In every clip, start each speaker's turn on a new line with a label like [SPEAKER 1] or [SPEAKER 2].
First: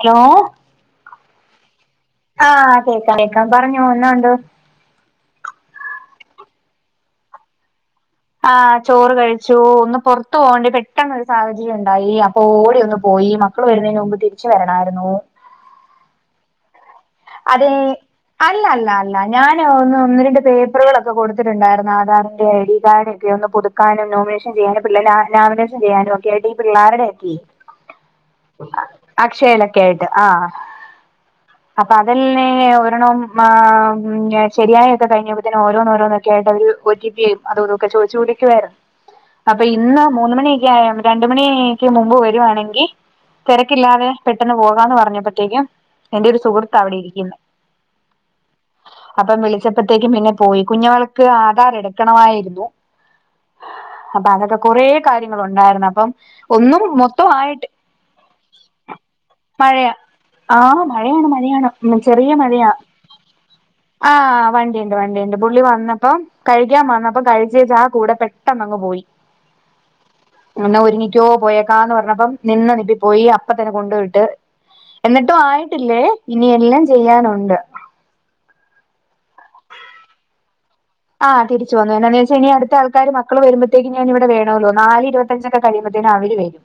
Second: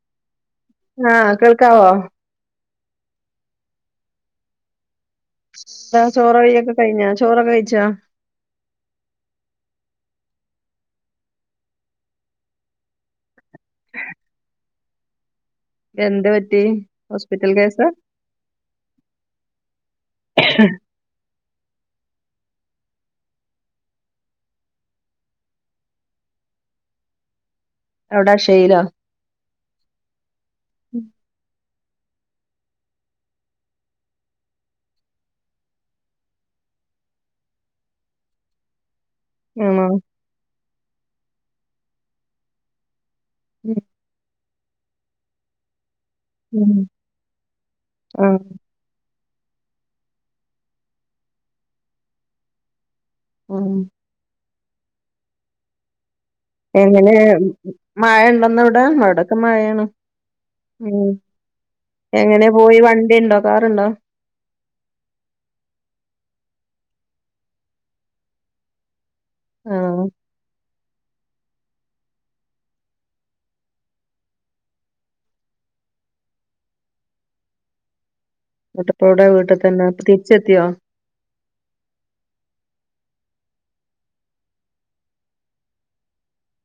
[SPEAKER 1] Hello
[SPEAKER 2] ആഹ് കേൾക്കാവോ
[SPEAKER 1] ആഹ് കേക്കാം കേക്കാം പറഞ്ഞോ എന്നാ ഒണ്ട്
[SPEAKER 2] ആഹ് ചോറഴിക്കെ കഴിഞ്ഞാ ചോറൊക്കെ കഴിച്ചോ?
[SPEAKER 1] ആ് ചോറ് കഴിച്ചു ഒന്ന് പുറത്തു പോകേണ്ടി പെട്ടെന്നൊ ഒരു സാഹചര്യം ഉണ്ടായി അപ്പൊ ഓടി ഒന്ന് പോയി.. മക്കള് വരുന്നേന് മുമ്പ് തിരിച്ചു വരണയായിരുന്നു
[SPEAKER 2] എന്ത് പറ്റി ഹോസ്പിറ്റൽ
[SPEAKER 1] അതേ
[SPEAKER 2] കേസ്
[SPEAKER 1] അല്ല അല്ല അല്ല ഞാന് ഒന്ന് ഒന്ന് രണ്ട് പേപ്പറുകളൊക്കെ കൊടുത്തിട്ടുണ്ടായിരുന്നു ആധാറിന്റെ ഐഡി കാർഡൊക്കെ ഒന്ന് പുതു ക്കാനും നോമിനേഷൻ ചെയ്യാനും പിള്ളേരുടെ ആ നാമിനേഷൻ ചെയ്യാനും ഒക്കെയായിട്ട് ഈ പിള്ളാരെടെയൊക്കെ ഈ
[SPEAKER 2] എവിടാ അക്ഷയിലോ
[SPEAKER 1] അക്ഷയെലൊക്കെ ആയിട്ട് ആ ആ അപ്പൊ അതല്ലെ ഒരണം ഞാൻ ശരിയൊക്കെ കഴിഞ്ഞ്പത്തെ ഓരോന്ന് ഓരോന്നൊക്കെ ആയിട്ട് ഒരു ഒ ടി പിയും അതുമിതും ഒക്കെ ചോദിച്ചോണ്ട് ഇരികുവായിരുന്നു അപ്പൊ
[SPEAKER 2] ആണോ
[SPEAKER 1] ഇന്ന് മൂന്ന് മണിയൊക്കെ ആയ രണ്ട് മണിക്ക് മുമ്പ് വരുവാണെങ്കിൽ തിരക്കില്ലാതെ പെട്ട് പെട്ടെന്ന് പോകാന്ന് പറഞ്ഞപ്പോത്തേക്കും എന്റെ ഒരു
[SPEAKER 2] ഉം
[SPEAKER 1] സുഹൃത്ത് അവിടെ ഇരിക്കുന്നു
[SPEAKER 2] ആഹ്
[SPEAKER 1] അപ്പം വിളിച്ചപ്പത്തേക്ക് പിന്നെ പോയി കുഞ്ഞുങ്ങൾക്ക് ആധാർ എടുക്കണമായിരുന്നു
[SPEAKER 2] [unintelligible]
[SPEAKER 1] അപ്പൊ അതൊക്കെ കൊറ.... കാര്യങ്ങ ഉണ്ടായിരുന്നു അപ്പം ഒന്നും
[SPEAKER 2] എങ്ങനെ
[SPEAKER 1] മൊത്തം ആയിട്ട്
[SPEAKER 2] മഴ ഉണ്ടന്ന ഇവിട അവിടൊക്കെ മഴയാണ്
[SPEAKER 1] മഴയാ ആഹ്
[SPEAKER 2] ഉം
[SPEAKER 1] മഴയാണ് മഴയാണ്
[SPEAKER 2] എങ്ങനെ പോയി വണ്ടി ഉണ്ടോ കാറുണ്ടോ
[SPEAKER 1] ആ വണ്ടിയുണ്ട് വണ്ടിയുണ്ട് പുള്ളി വന്നപ്പം കഴിക്കാൻ വന്നപ്പ കഴിച്ചേച്ച് ആ കൂടെ പെട്ടെന്നങ്ങ് പോയി
[SPEAKER 2] ആഹ്
[SPEAKER 1] എന്നാ ഒരുങ്ങിക്കോ പോയ.. ക്കന്ന് പറഞ്ഞപ്പം നിന്ന് നിപ്പി പോയി അപ്പ തന്നെ കൊണ്ടുപോയിട്ട് എന്നിട്ടും ആയി്. കേ ട്ടില്ലേ ഇനി എല്ലാം ചെയ്യാനുണ്ട്
[SPEAKER 2] എന്നിട്ട് ഇപ്പൊ എവിടെ വീട്ടിൽ തന്നെ തിരിച്ചെത്തിയോ?
[SPEAKER 1] ആ തിരിച്ച വന്നു എന്നാന്ന് വെച്ചാ ഇനി അടുത്ത ആൾക്കാര് മക്കൾ വരുമ്പഴത്തേക്ക് ഞാൻ ഇവി വേണല്ലോ നാല് ഇരുപ കഴിച്ചൊക്കെ കഴിയ്പത്തേന് അവര് വരും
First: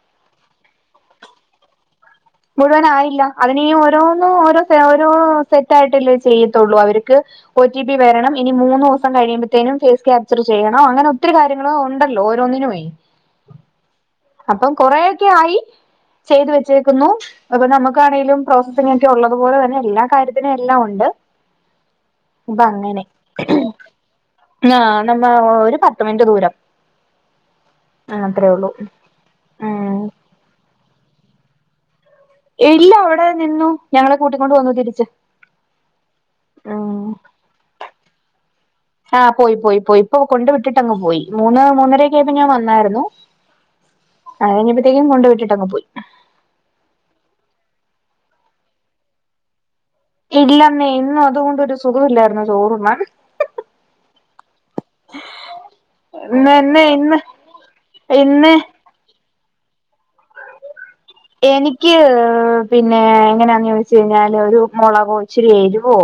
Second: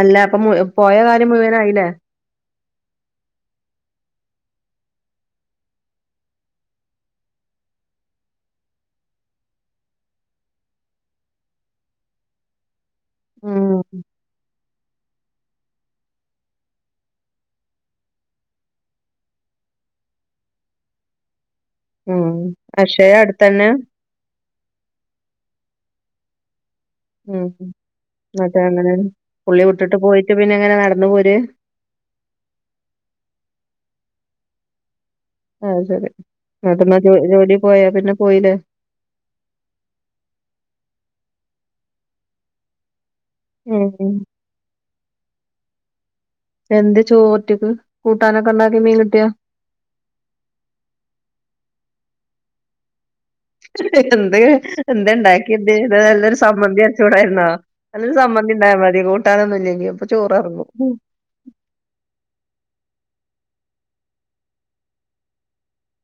[SPEAKER 2] അല്ല അപ്പൊ പോയ കാര്യം മുഴുവനായില്ലേ.
[SPEAKER 1] മുഴുവനായില്ല അതിനും ഓരോന്നും ഓരോ സേവനവും സെറ്റ് ആയിട്ടല്ലേ ചെയ്യത്തുള്ളൂ അവർക്ക് ഒടി പി വരണം ഇനി മൂന്ന് ദിവസം കഴിയുമ്പഴത്തേനും ഫേസ് ക്യാപ്ചർ ചെയ്യണം അങ്ങനെ ഒത്തിരി കാര്യ ഉണ്ടല്ലോ ഓരോന്നിനു പോയി
[SPEAKER 2] ഉം
[SPEAKER 1] അപ്പം കൊറെയൊക്കെ ആയി ചെയ്ത് വെച്ച കുന്നു അപ്പ നമുക്കാണെങ്കിലും പ്രോസസി ഒക്കെ ഉള്ളതു പോലെ തന്നെ എല്ലാ കാര്യത്തിനും എല്ലാം ഉണ്ട്
[SPEAKER 2] ഉം
[SPEAKER 1] അപ്പൊ അങ്ങനെ
[SPEAKER 2] പക്ഷെ അടുത്തന്നെ
[SPEAKER 1] ആ നമ്മ ഒരു പത്ത് മിനിറ്റ് ദൂരം..
[SPEAKER 2] ഉം
[SPEAKER 1] ആ അത്രേ
[SPEAKER 2] മറ്റേ
[SPEAKER 1] ഉള്ളൂ
[SPEAKER 2] അങ്ങനെ പുള്ളി വിട്ടിട്ട്
[SPEAKER 1] ഉം
[SPEAKER 2] പോയിട്ട് പിന്നെ എങ്ങനെ നടന്ന പോര്...
[SPEAKER 1] ഇല്ല അവിടെ നിന്നു ഞങ്ങളെ കൂട്ടി കൊണ്ട് വന്നു തിരിച്ച്
[SPEAKER 2] ആഹ ശരി ന്നട്ട് തന്നെ
[SPEAKER 1] ഉം
[SPEAKER 2] ജോലി പോയ പിന്നെ പോയില്ലേ
[SPEAKER 1] ആഹ പോയി പോയി പോയി ഇപ്പൊ കൊണ്ട് വിട്ടിട്ടങ്ങ് പോയി മൂന്ന് മൂന്നരൊക്ക ആവുമ്പോം ഞാൻ വന്നായിരുന്നു
[SPEAKER 2] ഉം ഉം
[SPEAKER 1] അത് കഴിഞ്ഞപ്പോഴത്തേക്കും കൊണ്ട് വിട്ടിട്ടങ് പോയി
[SPEAKER 2] എന്ത് ചോറ്റ്ക്ക് കൂട്ടാനൊക്കെ ഉണ്ടാക്കി മീൻ കിട്ടിയോ
[SPEAKER 1] ഇല്ലന്നെ ഇന്ന് അതുകൊണ്ടൊരു സുഖം ഇില്ലായിരുന്നു ചോറുണ്ണാൻ
[SPEAKER 2] എന്ത്... എന്ത് ഉണ്ടാക്കിയണ്ട് ഇത് നല്ലൊരു
[SPEAKER 1] ഇന്ന് ഇന്ന്
[SPEAKER 2] ചമ്മന്തി
[SPEAKER 1] ഇന്ന്
[SPEAKER 2] അരച്ചൂടായിരുന്നോ. അല്ല
[SPEAKER 1] ഇന്ന്
[SPEAKER 2] സമ്മന്തി ഉണ്ടായാ മതി കൂട്ടാനൊന്നുല്ലെങ്കിൽ അപ്പൊ ചോററങ്ങു
[SPEAKER 1] എനിക്ക് പിന്നെ എങ്ങനാന്ന് ചോദിച്ച കഴിഞ്ഞാല് ഒരു മുളകൊ ഇച്ചിരി എരുവോ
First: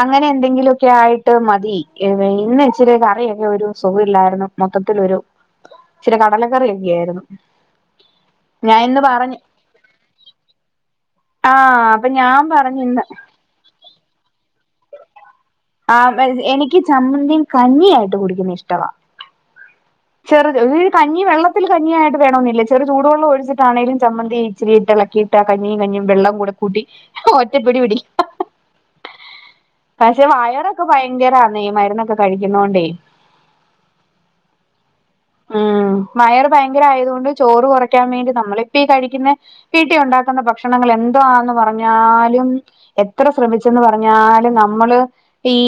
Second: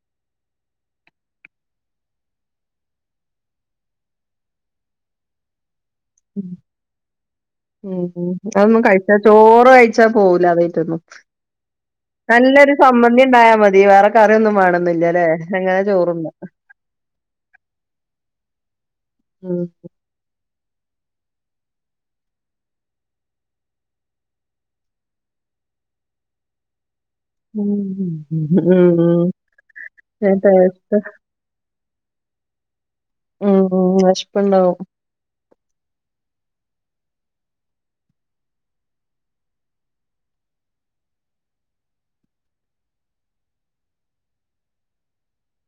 [SPEAKER 1] അങ്ങനെ എന്തെങ്കിലുമൊക്കെ ആയിട്ട് മതി ഇന്ന് ഇച്ചിരി കറിയൊക്കെ ഒരു സുഖം ഇല്ലായിരുന്നു. മൊത്തത്തിൽ ഒരു
[SPEAKER 2] ഉ
[SPEAKER 1] ഞാൻ
[SPEAKER 2] അതൊന്നും
[SPEAKER 1] ഇന്ന്
[SPEAKER 2] കഴിച്ച
[SPEAKER 1] പറഞ്ഞ്
[SPEAKER 2] ചോറ് കഴിച്ച.. ച്ച പോവൂലാ അതായ്ട്ടൊന്നും
[SPEAKER 1] ആഹ് അപ്പൊ ഞാൻ
[SPEAKER 2] നല്ലൊരു
[SPEAKER 1] പറഞ്ഞു ഇന്ന്
[SPEAKER 2] സംമ്മന്തി ഉണ്ടായാൽ മതി വേറെ കറിയൊന്നും വേണന്നില്ല അല്ലേ..
[SPEAKER 1] ആ എനിക്ക് ചമ്മന്തിയും കഞ്ഞിയയിട്ട് കുടിക്കുന്നു ഇഷ്ടവാ
[SPEAKER 2] ഉം
[SPEAKER 1] ചെറുത് ഒരു കഞ്ഞി വെള്ളത്തിൽ കഞ്ഞി ആയിട്ട് വേണമെന്നില്ല ചെറു ചൂട് വെള്ളം ഒഴിച്ചിട്ടാണേങ്കിലും ചമ്മന്തി ഇച്ചിരി ഇട്ടിളക്കി ട്ട് കഞ്ഞിയും കഞ്ഞിയും വെള്ളം കൂടെ കൂട്ടി ഒറ്റപ്പിടി പിടിക്കും
[SPEAKER 2] ഉ ഉം ഉ
[SPEAKER 1] പക്ഷെ വായറൊക്കെ ഭയങ്കരന്ന് ഈ മരുന്നൊക്കെ കഴിക്കുന്നോ ണ്ടേ
[SPEAKER 2] ഉം.. ഉം.. വിശപ്പുണ്ടാവും
[SPEAKER 1] ഉം മയർ ഭയങ്കര ആയതുകൊണ്ട് ചോറ് കുറയ്ക്കാൻ വേണ്ടി നമ്മളിപ്പീ ഈ കഴിക്കുന്ന വീട്ടിൽ ഒണ്ടാക്കുന്ന ഭക്ഷണങ്ങൾ എന്താന്ന് പറഞ്ഞാലും എത്ര ശ്രമിച്ചെന്ന് പറഞ്ഞാലും നമ്മള് ഈ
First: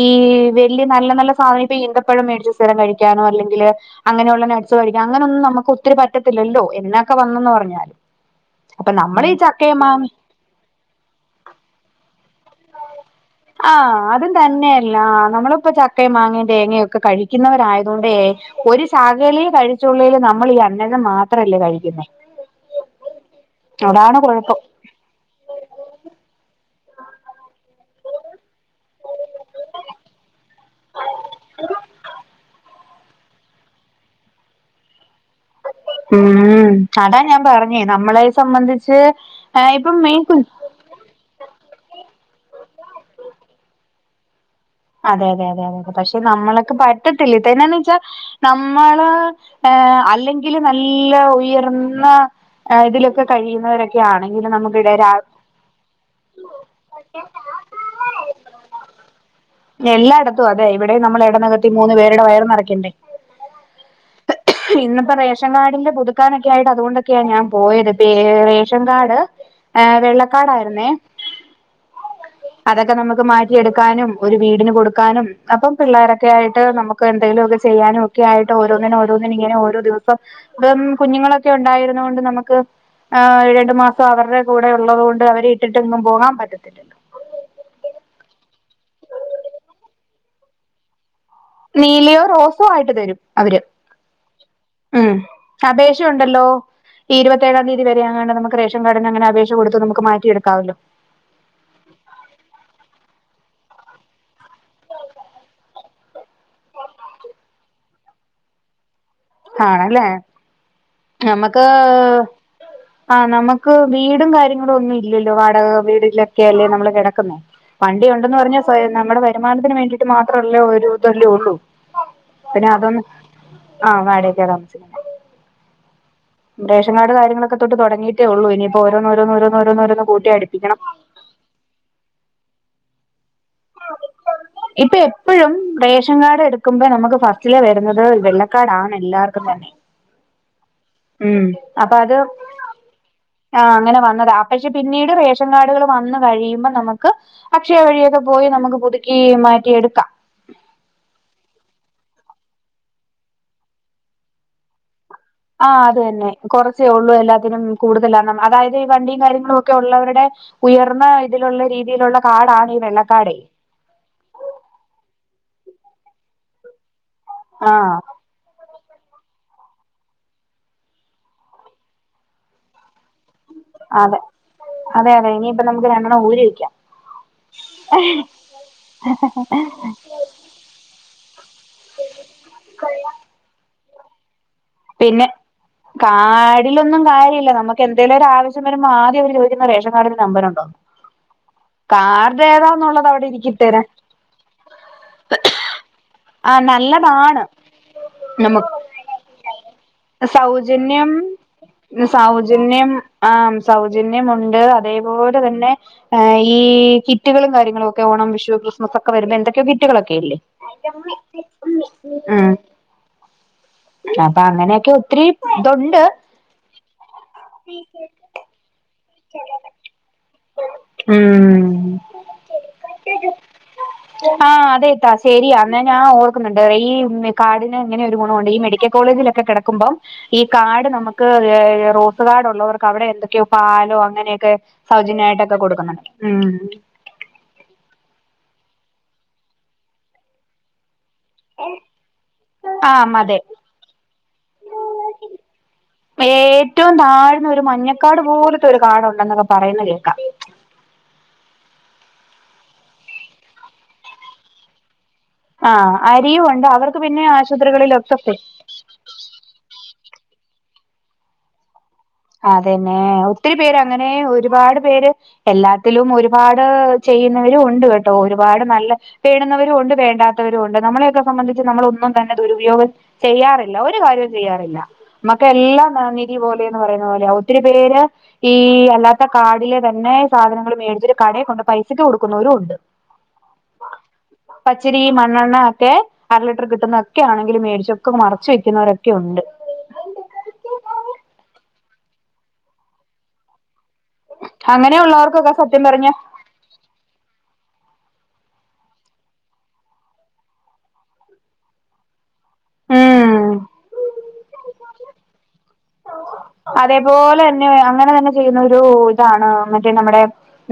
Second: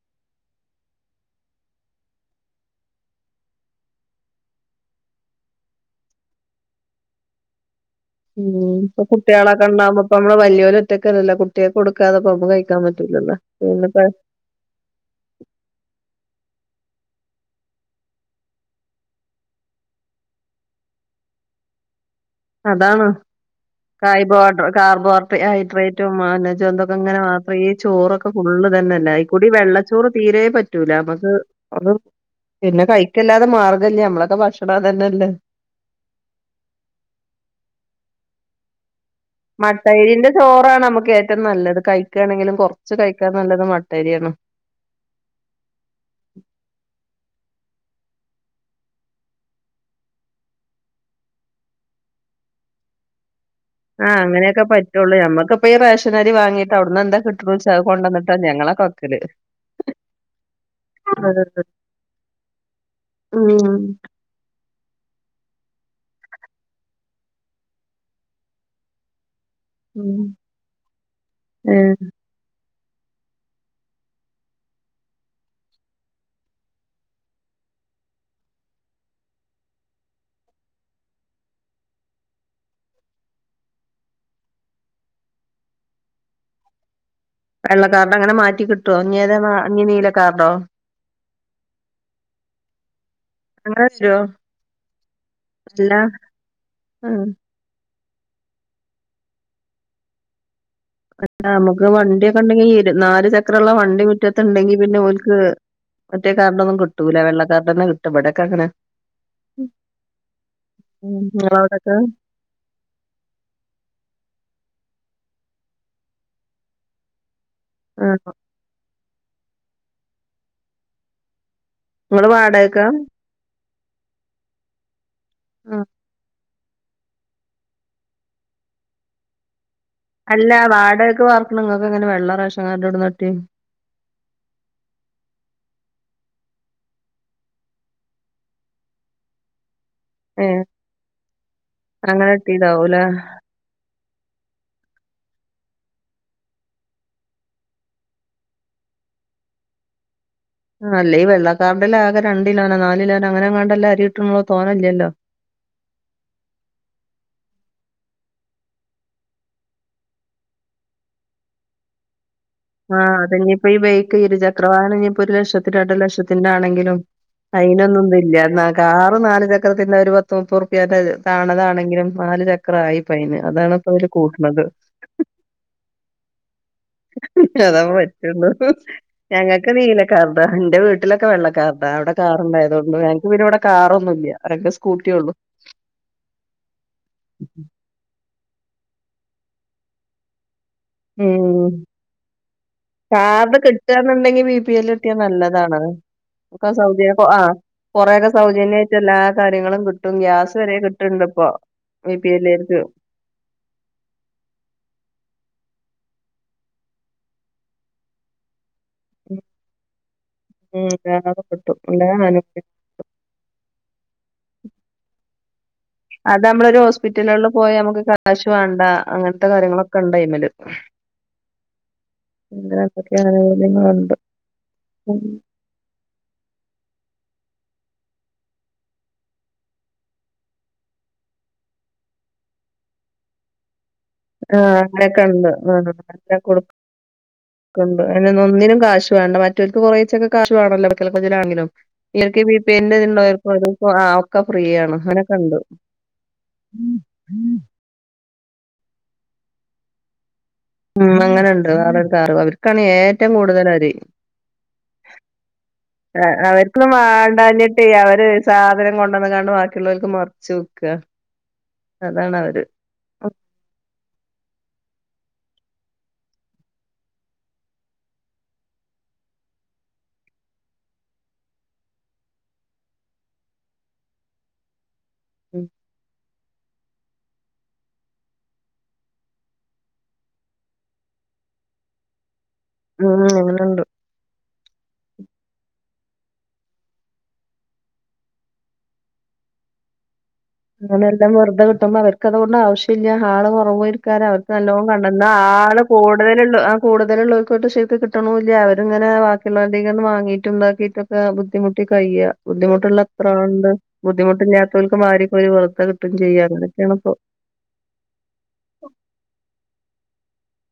[SPEAKER 1] വെല്ല്യ നല്ല നല്ല സാധനം ഇപ്പൊ ഈന്തപ്പഴം മേടിച് സ്ഥരം കഴിക്കാനോ അല്ലെങ്കിൽ അങ്ങനെ നട്സ് കഴിക്ക അങ്ങനൊന്നും നമുക്ക് ഒത്തിരി പറ്റത്തില്ലോ എന്നക്കെ വന്നന്ന് പറഞ്ഞാല്.
[SPEAKER 2] മം ഇപ്പ കുട്ടിയാളക്കെ ഇണ്ടാവുമ്പോ പ്പം നമ്മള് വല്യോലോറ്റക്ക് അല്ലാലോ കുട്ടിയെക്ക് കൊടുക്കാതെ നമ്മക്ക് കഴിക്കാൻ പറ്റൂലല്ലോ? പിന്നെപ്പ
[SPEAKER 1] ആഹ് അത തന്നെയല്ല നമ്മളിപ്പോ ചക്കയും മാങ്ങയും തേങ്ങൊക്കെ കഴിക്കുന്നവരായത് കൊണ്ടേ ഒരു സകലേം കഴിചോള്ളേൽ നമ്മൾ ഈ അന്നജം മാത്രല്ലേ കഴിക്കുന്നേ
[SPEAKER 2] അതാണ്
[SPEAKER 1] അതാണ്
[SPEAKER 2] കായ്
[SPEAKER 1] കുഴപ്പം
[SPEAKER 2] ബോഡർ കാർബോ ഹൈഡ്രേറ്റും അന്നജോ തോക്കെ അങ്ങനെ മാത്രമേ ഈ ചോറൊക്കെ ഫുള് തന്നെ അല്ലേ ഈ കൂടി വെള്ള ചൊറ് തീരേ പ പറ്റൂല നമ്മക്ക് അത് പിന്നെ കഴിക്കല്ലാതെ മാർഗല്ല നമ്മളൊക്കെ ഭക്ഷണം അത ന്നെല്ലേ
[SPEAKER 1] മം അതാ ഞാൻ പറഞ്ഞേ നമ്മളെ സംബന്ധിച്ച് ഏഹ് ഇപ്പം മെയിൻ
[SPEAKER 2] മട്ടഅയ്രിന്റെ
[SPEAKER 1] കു
[SPEAKER 2] ചോറാണ് നമുക്ക് ഏറ്റവും നല്ലത്. കഴിക്കാണെങ്കിലും കൊറച്ച് കഴിക്കാൻ നല്ലത് മട്ടരിയാണ്
[SPEAKER 1] അതെ അതെ അതെ അതെ അതെ പക്ഷെ നമ്മളക്ക് പറ്റത്തില്ല ഇതന്നെയാന്ന് വെച്ചാൽ നമ്മള് ഏഹ് അല്ലെങ്കിൽ നല്ല ഉയർന്ന ഇതിലൊക്കെ കഴിയുന്നവരൊക്കെ ആണെങ്കിലും നമുക്കിടെ
[SPEAKER 2] ഇപ്പയീ റേഷൻ അരി വാങ്ങീട്ട് അവിടുന്ന് എന്താ കിട്ട്ണെച്ചാ അത് കൊണ്ടന്ന്ട്ടാ ഞങ്ങളൊക്കെ വെക്കല്
[SPEAKER 1] എല്ലായിടത്തും അതെ ഇവിടെയും നമ്മൾ ഇടനകത്തി മൂന്ന് പേരുടെ വയറ് നിറയ്ക്കണ്ടേ
[SPEAKER 2] ഉം
[SPEAKER 1] ഇന്നിപ്പോ റേഷൻ കാർഡിന്റെ പുതുക്കാനൊക്കെ ആയിട്ട് അതുകൊണ്ടൊക്കെയാ ഞാൻ പോയത് പെ റേഷൻ കാർഡ് ഏഹ
[SPEAKER 2] ഉം
[SPEAKER 1] വെള്ളകാർഡ്ആയിര്ന്നേ
[SPEAKER 2] ഏഹ്
[SPEAKER 1] അതൊക്കെ നമുക്ക് മാറ്റിയെടുക്കാനും ഒരു വീടിന് കൊടുക്കാനും അപ്പം പിള്ളോരൊക്കെ ആയിട്ട് നമുക്ക് എന്തെങ്കിലുമോക്കെ ചെയ്യാനും ഒക്കെ ആയിട്ട് ട്ട് ഓരോന്നിനെ ഓരോന്നിനും ഇങ്ങനെ ഓരോ ദിവസം ഇം കുഞ്ഞുങ്ങളൊക്കെ ഉണ്ടായിരുന്ന കൊണ്ട് നമുക്ക് ആ രണ്ടു മാസം അവര്ടെ കൂടെ ഉള്ളത്കൊണ്ട് അവരെ ഇട്ടിട്ട് എങ്ങും പോകാൻ പറ്റത്തില്ലല്ലോ
[SPEAKER 2] വെള്ളക്കാർഡ് അങ്ങനെ മാറ്റി കിട്ടോ ഇന്ഞ് ഏതാ ഇഞ് നീലക്കാർഡോ
[SPEAKER 1] നീലയോ റോസോ ആയിട്ട് തരും അവര്
[SPEAKER 2] അങ്ങനെ തരോ
[SPEAKER 1] മം
[SPEAKER 2] അല്ല
[SPEAKER 1] അപേക്ഷ ഉണ്ടല്ലോ ഈ
[SPEAKER 2] ആഹ്
[SPEAKER 1] ഇരുപത്തിേഏഴാം തീയതി [unintelligible] നമുക്ക്റേഷൻ കാർഡന് അങ്ങന അപേക്ഷ കൊടുത്ത് നമുക്ക് മാറ്റിടുക്കാവല്ലോ
[SPEAKER 2] ആ നമുക്ക് വണ്ടിയൊക്കെ ഉണ്ടെങ്കിൽ നാല് ചക്രള്ള വണ്ടി മിറ്റത്തുണ്ടെങ്കി പിന്നെ ഓൽക്ക് മറ്റേ കാർഡൊന്നും കിട്ടുല്ല വെള്ള കാർഡന്നെ കിട്ടാ ഇവടൊക്കെ അങ്ങനെ
[SPEAKER 1] ആണല്ലേ
[SPEAKER 2] ഉം
[SPEAKER 1] ഞമ്മക്ക്
[SPEAKER 2] ഇങ്ങളവിടൊക്കെ
[SPEAKER 1] ആഹ് നമക്ക് വീടും കാര്യങ്ങളും ഒന്നും ഇല്ലല്ലോ, വാടക വീടിലൊക്കെ അല്ലേ നമ്മള് കിടക്ന്നേ വണ്ടി
[SPEAKER 2] ആഹ്
[SPEAKER 1] ഒണ്ടെന്ന് പറഞ്ഞാൽ നമ്മടെ വരുമാനത്തിന് വേണ്ടിയിട്ട് മാത്രമല്ലേ ഒരു തല്ല ഉള്ളൂ
[SPEAKER 2] ഇങ്ങൾ
[SPEAKER 1] പിന്നെ
[SPEAKER 2] വാടകക്കാ
[SPEAKER 1] അതൊന്ന് ആഹ് വാടയക്കാ താമസിക്കണേ
[SPEAKER 2] ആഹ
[SPEAKER 1] റേഷ കാർഡ് കാര്യങ്ങളൊക്കെതോട്ട് തോടങ്ങിയിട്ട ഉള്ളു ഇനിപ്പോ ഓരോന് ഓരോന്ന് ഓരോന്ന് ഓരോന്ന്
[SPEAKER 2] അല്ല വാടകക് പാർക്കണ നിങ്ങൾക്ക് എങ്ങനെ വെള്ളം റേഷൻ കാഡ് എവിടന കിട്ടിയേ
[SPEAKER 1] ഇപ്പൊ എപ്പോഴും റേഷൻ കാർഡ് എടുക്കുമ്പോ നമുക്ക് ഫസ്റ്റില് വരുന്നത് വെള്ളക്കാട ആണ് എല്ലാവർക്കും തന്നെ
[SPEAKER 2] ഉം
[SPEAKER 1] ഉം അപ്പൊ അത് ആ അങ്ങനെ വന്നതാ ആ പക്ഷെ പിന്നീട് റേഷൻ കാർഡുകൾ വന്ന കഴിയുമ്പോ നമുക്ക് അക്ഷയ വഴിയൊക്കെ പോയി നമുക്ക് പുതുക്കി മാറ്റിഎടുക്കാം
[SPEAKER 2] ആ അല്ല ഈ വെള്ളക്കാരുടെല്ല ആകെ രണ്ടിലോനോ നാലിലോനോ അങ്ങനെങ്ങാണ്ടല്ല അരിയിട്ടണള്ളോ തോന്നല്ലല്ലോ
[SPEAKER 1] ആ അത്തന്നെ കുറച്ചേ ഉള്ളൂ എല്ലാത്തിനും കൂടുതലണ്ണം അതായത് ഈ വണ്ടിയും കാര്യങ്ങളും ഒക്കെ ഉള്ളവരുടെ ഉയർന്ന ഇതിലുള്ള രീതിയിലുള്ള കാട
[SPEAKER 2] ആഹ് അതനിയിപ്പോ ഈ ബൈക്ക് ഇരുചക്രവാഹന ഇപ്പോ ഒരു ലക്ഷത്തി രണ്ട ലക്ഷത്തിന്റെ ആണെങ്കിലും
[SPEAKER 1] ആഹ്
[SPEAKER 2] അയിനൊന്നും ഒന്നും ഇല്ല എന്ന കാറ് നാല് ചക്രത്തിന്റെ ഒരു പത്ത് മുപ്പത് റുപ്യന്റെ താണതാണെങ്കിലും നാല് ചക്രായി പൈന് അതാണ് അവര്
[SPEAKER 1] അതെ
[SPEAKER 2] കൂട്ടണത്
[SPEAKER 1] അതെ അതെ ഇനിയിപ്പ നമ്മുക്ക് രണ്ടെണ്ണം ഊരിവെക്കാം
[SPEAKER 2] ഞങ്ങക്ക് നീല കാർഡാ എന്റെ വീട്ടിലൊക്കെ വെള്ള കാറണ്ടായതുകൊണ്ട് എനക്ക് പിന്നെവിടെ കാറൊന്നുല്ല്യ രണ്ട് സ്
[SPEAKER 1] പിന്നെ കാർഡിലൊന്നും കാര്യല്ല നമ്മ് ക്കെന്തേലും ഒരു ആവശ്യം വരുമ്പോ ആദ്യം അവര് ചോദിക്കുന്ന റേഷൻ കാർഡിന്റെ നമ്പരൊണ്ടൊ
[SPEAKER 2] ഉം
[SPEAKER 1] അവിടെ
[SPEAKER 2] കാർഡ്
[SPEAKER 1] ഇരിക്കട്ടെ
[SPEAKER 2] കിട്ടാന്നുണ്ടെങ്കിൽ ബി പി എൽ കിട്ടിയ നല്ലതാണ്.
[SPEAKER 1] ആ നല്ലതാണ്
[SPEAKER 2] കൊറെ ഒക്കെ
[SPEAKER 1] നമു
[SPEAKER 2] സൗജന്യായിട്ട് എല്ലാ കാര്യങ്ങളും കി
[SPEAKER 1] സൗജന്യം
[SPEAKER 2] ബി പി എല്ലാർക്ക്
[SPEAKER 1] സൗജന്യം ആ സൗജന്യമുണ്ട്. അതേപോലെ തന്നെ ഈ കിറ്റുകളും കാര്യങ്ങളൊക്കെ ഓണം വിഷു ക്രിസ് മസൊക്കെ വരുന്ന എന്തൊക്കെയോ കിറ്റുകളൊക്കെല്ലേ
[SPEAKER 2] ഉം അതൊക്കെ കിട്ടും എല്ലാ അനുഭവം
[SPEAKER 1] അപ്പൊ അങ്ങനെയൊക്കെ ഒത്തിരി ഇതൊണ്ട്
[SPEAKER 2] അത് നമ്മളൊരു ഹോസ്പിറ്റലള്ളില് പോയ നമുക്ക് കാശ് വേണ്ട അങ്ങനത്തെ കാര്യങ്ങളൊക്കെ ഒണ്ടൈമില്
[SPEAKER 1] ഉം
[SPEAKER 2] [unintelligible]
[SPEAKER 1] ത ശരി അന്നെ ഞാ ഓർ ഈ കാർഡിന് ഇങ്ങനൊരു ഗുണോണ്ട് ഈ മെഡിക്കൽ കോളേജിലൊക്കെ ക്കെടക്കുമ്പം ഈ കാർഡ് നമുക്ക് റോസ് കാർ ഡോള്ളോർക്ക് അവിടെ എന്തൊക്കെയോ പാലോ അങ്ങ നൊക്കെ
[SPEAKER 2] ആ അങ്ങനെയൊക്കെ ഉണ്ട്
[SPEAKER 1] സൗജന്യായിട്ടൊക്കെ കൊടുക്കുന്നുണ്ട് മ്
[SPEAKER 2] അയിനോന്നൊന്നിനും കാശു വേണ്ട മറ്റോൽക്ക് കൊറേച്ചേക്കെ കാശു വേണല്ലോ വെ ആഹ [unintelligible] ഇങ്ങക്കീ ബി പി എന്ന്
[SPEAKER 1] ആഹ് അതെ
[SPEAKER 2] [unintelligible] ഒക്കെ ഫ്രീയാണ് അങ്ങനെ ഒക്കെ ഉണ്ടു
[SPEAKER 1] ഏറ്റവും താഴ്ന്ന ഒരു മഞ്ഞക്കാർഡ് പോലത്തെ ഒരു കാർഡുണ്ടെന്നൊക്കെ പറയുന്ന കേക്കാം.
[SPEAKER 2] മ് അങ്ങനെയണ്ട് അവ രുക്കാണ് ഏറ്റവും കൂടുതലരി
[SPEAKER 1] ആഹ് അരിയും ഉണ്ട്
[SPEAKER 2] അവരുക്കും
[SPEAKER 1] അവർക്ക് പിന്നെ
[SPEAKER 2] വേണ്ടാഞ്ഞിട്ടെ അവര്
[SPEAKER 1] ആശുപത്രികളിലൊക്കെ
[SPEAKER 2] സാധനം കൊ നമുക്കല്ലാ ണ്ട് ബാക്കിയുളേളാൽക്ക് മറിച്ച് വിക്ക അതാണ് അവര്
[SPEAKER 1] പിന്നേ ഒത്തിരി പേര് അങ്ങനെ ഒരുപാട് പേര് എല്ലാത്തിലും ഒരുപാട് ചെയ്യുന്നവരുണ്ട് കേട്ടോ ഒരുപാട് നല്ല വേണുന്നവരും ഒണ്ട് വേണ്ടത്തവരും ഒണ്ട് നമ്മളെയൊക്കെ സംബന്ധിച്ച് നമ്മളൊന്നും തന്നെ ദുരുപയോഗം ചെയ്യാറില്ല ഒരു കാര്യവും ചെയ്യാറില്ല
[SPEAKER 2] ഉം
[SPEAKER 1] മ്മക്കെല്ലാം നിധി പോലെ പറയുന്ന പോലെയാ ഒത്തിരി പേര് ഈ അല്ലാത്ത കാർഡിലെ തന്നെ സാധനങ്ങൾ മേടിചിട്ട് ഇവർ കടയിൽ കൊണ്ട് പൈസക്ക് കൊടുക്കുന്നോരുണ്ട്
[SPEAKER 2] ഉം എങ്ങനെണ്ട്
[SPEAKER 1] പച്ചരി മണ്ണെണ്ണ ഒക്കെ അര ലിറ്റർ കിട്ടുന്നൊക്കെ ആണെങ്കിലും മേടിച്ചൊക്കെ മറച്ച് വിൽക്കുന്നവരൊക്കെ ഉണ്ട്
[SPEAKER 2] അങ്ങനെല്ലാം വെറുതെ കിട്ടുമ്പോ അവർക്കതുകൊണ്ടാവശ്യല്ല ആള് കൊറവുവാ അവർക്ക് നല്ലോം കണ്ടന്ന
[SPEAKER 1] അങ്ങനെയുള്ളവർക്കൊക്കെ
[SPEAKER 2] ആള്
[SPEAKER 1] സത്യം പറഞ്ഞ
[SPEAKER 2] കൂടുതലുള്ളൂ അ കൂടുതലുള്ളവർക്കൊട്ട് ശരിക്ക് കിട്ടണൂല്ല്യ അവരിങ്ങനെ ബാക്കിയുള്ളവരുടെങ്ങ്ന്ന് വാങ്ങയിട്ടും ണ്ടാക്കിട്ടും ബുദ്ധിമുട്ടി കയ്യ ബുദ്ധിമുട്ടുള്ള എത്ര
[SPEAKER 1] ഉം
[SPEAKER 2] ആള്ണ്ട് ബുദ്ധിമുട്ടില്ലാത്തോൽക്ക് വാരി കോരി വെർതെ കി
[SPEAKER 1] അതേപോലെ തന്നെ അങ്ങനെ തന്നെ ചെയ്യുന്ന ഒരു ഇതാണ് മറ്റേ നമ്മടെ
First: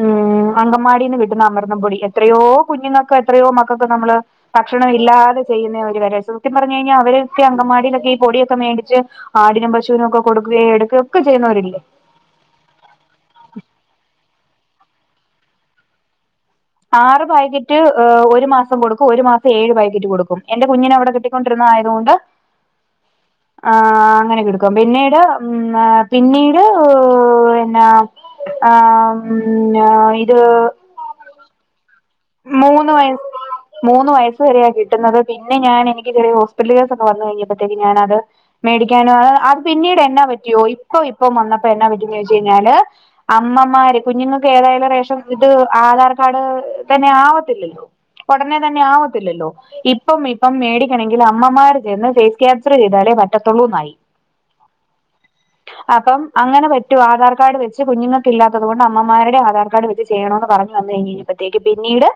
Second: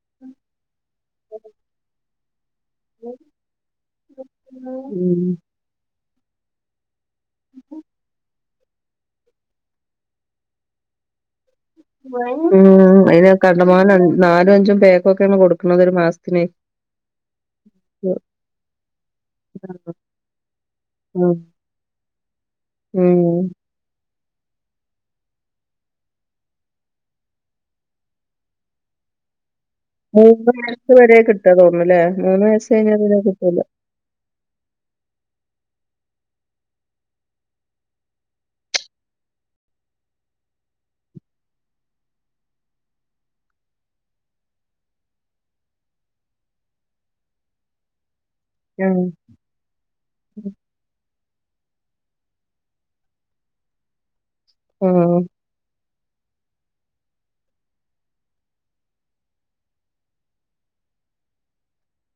[SPEAKER 1] ഉം അങ്കൻവാടിന്ന് കിട്ടുന്ന അമൃതം പൊടി എത്രയോ കുഞ്ഞുങ്ങക്ക് എത്രയോ മക്ക ക്ക് നമ്മള് ഭക്ഷണം
[SPEAKER 2] ഉം
[SPEAKER 1] ഇല്ലാതെ ചെയ്യുന്ന ഒരു കാര്യാ സത്യം പറഞ്ഞ് കഴിഞ്ഞാൽ അവരൊക്കെ അങ്കവാടിലൊക്കെ ഈ പൊടി യൊക്കെ ക്കെ ഒക്കെ മേടിച്ച് ആടിനും പശുനൊക്കെ കൊടുക്കുകയോ എടുക്കയോക്കെ ചെയ്യുന്നോ രില്ലേ
[SPEAKER 2] വൈൻ ക് അയിന് കണ്ടമാനം നാലും അഞ്ചും പേക്കൊക്കെ കൊടുക്കണുന്നത് ഒരു മാസത്തിന്
[SPEAKER 1] ആറ് പായ് ക്കറ്റ് ഒരു മാസം കൊടുക്കും ഒരു മാസം ഏഴ് പാക്കറ്റ് കൊടുക്കും എന്റെ കുഞ്ഞിനവിടെ കിട്ടി
[SPEAKER 2] ഉം
[SPEAKER 1] കൊണ്ടരുന്നതായതുകൊണ്ട്
[SPEAKER 2] ഉം
[SPEAKER 1] ആ അങ്ങനെ കിടുക്കും പിന്നീട് ഉ പിന്നീട് എന്നന്നാ ആ ഇത്
[SPEAKER 2] ത് വരെ കിട്ടാ തോന്നൂല്ലേ മൂന്ന് വയസ്സ് കഴിഞ്ഞാ പിന്നെ കിട്ടൂല
[SPEAKER 1] മൂന്ന് വയസ്സസ് വെരേയ കിട്ടുന്നത് പിന്നെ ഞാ എനിക്ക് ചെറിയ ഹോസ്പിറ്റലേഴസ് ഒക്കെ വന്നു കഴിഞ്ഞപ്പോഴത്തേ ഞാനത് മേടിക്കാനോ അ അത് പിന്നീട് എന്നാ പറ്റിയോ ഇപ്പൊ ഇപ്പം വന്നപ്പോ എന്നാ പറ്റുമ ചോദിച്ച കഴിഞ്ഞാല് അമ്മമാര് കുഞ്ഞുങ്ങൾക്ക് ഏതായാലും റേഷം ഇത് ആധാർ കാർഡ് തന്നെ ആവത്തില്ലല്ലോ ഉടനെ തന്നെ
[SPEAKER 2] ഉം
[SPEAKER 1] ആവത്തില്ലല്ലോ ഇപ്പം ഇപ്പം മേടിക്കണമെങ്കിൽ അമ്മമാര് ചെന്ന് ഫേസ് ക്യാൻസർ ചെയ്താലേ പറ്റത്തുള്ളൂന്നായി
[SPEAKER 2] ഉം
[SPEAKER 1] അപ്പം അങ്ങനെ പറ്റു ആധാർ കാർഡ് വെച്ച് കുഞ്ഞുങ്ങൾക്ക് ഇലാത്ത കൊണ്ട് അമ്മമാരുടെ ആധാർ കാർഡ് വെച്ച് ചെയ്യണന്ന് പറഞ്ഞു വന്ന് കഴിഞ്ഞപ്പോഴത്തേക്ക് പിന്നീട്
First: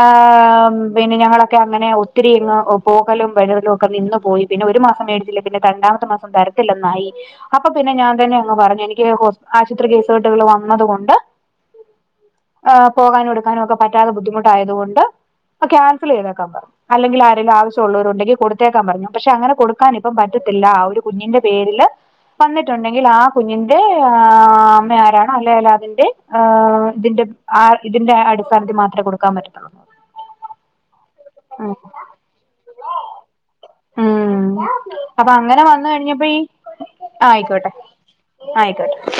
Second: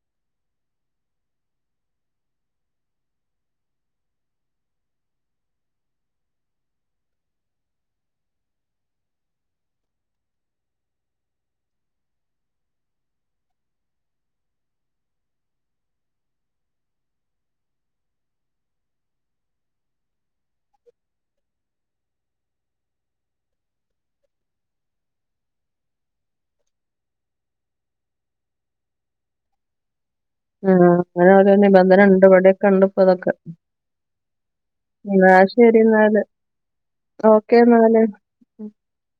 [SPEAKER 1] ഹ് പിന്നെ ഞങ്ങളൊക്കെ അങ്ങനെ ഒത്തിരിങ്ങ് പോകലും വരലും ഒക്കെ നിന്നു പോയി പിന്നെ ഒരു മാസം മേടത്തിലേൽ ല പിന്നെ രണ്ടാമത്തെ മാസം തരത്തില്ലന്നായി അപ്പൊ പിന്നെ ഞാൻ തന്നെ അങ്ങ് പറഞ്ഞു എനിക്ക് ആശുപത്രി കേസുകെട്ടുകൾ വന്നതുകൊണ്ട് ആ പോകാനും എടുക്കാനും ഒക്കെ പറ്റാതെ ബുദ്ധിമുട്ടായതുകൊണ്ട് ക്യാൻസൽ ചെയ്തേക്കാൻ പറഞ്ഞു അല്ലെങ്കിൽ ആരെലും ആവശ്യമുള്ളവരു ഉണ്ടെങ്കിൽ കൊടുത്തേക്കാൻ പറഞ്ഞു പക്ഷെ അങ്ങനെ കൊടുക്കൻ ഇപ്പം പറ്റത്തില്ല ആ ഒരു കുഞ്ഞിന്റെ പേരില് വന്നിട്ടുണ്ടെങ്കിൽ ആ കുഞ്ഞിന്റെ ആ അമ്മ ആരാണോ അല്ലെ അതിന്റെ ഇതിന്റെ ആ ഇതിന്റെ അടിസ്ഥാനത്തിൽ മാത്രമേ കൊടുക്കാൻ പറ്റത്തുള്ളൂ
[SPEAKER 2] ആ അങ്ങനെ ഓരോ നിബന്ധനണ്ട്ഇവിടൊക്കെ ഉണ്ട് ഇപ്പോ ഇതൊക്കെ
[SPEAKER 1] ഉം അപ്പൊ
[SPEAKER 2] എന്നാ
[SPEAKER 1] അങ്ങനെ
[SPEAKER 2] ശരി
[SPEAKER 1] വന്നു
[SPEAKER 2] എന്നാല്
[SPEAKER 1] കഴിഞ്ഞപ്പോ
[SPEAKER 2] ഓക്കെ എന്നാല്
[SPEAKER 1] ആയിക്കോട്ട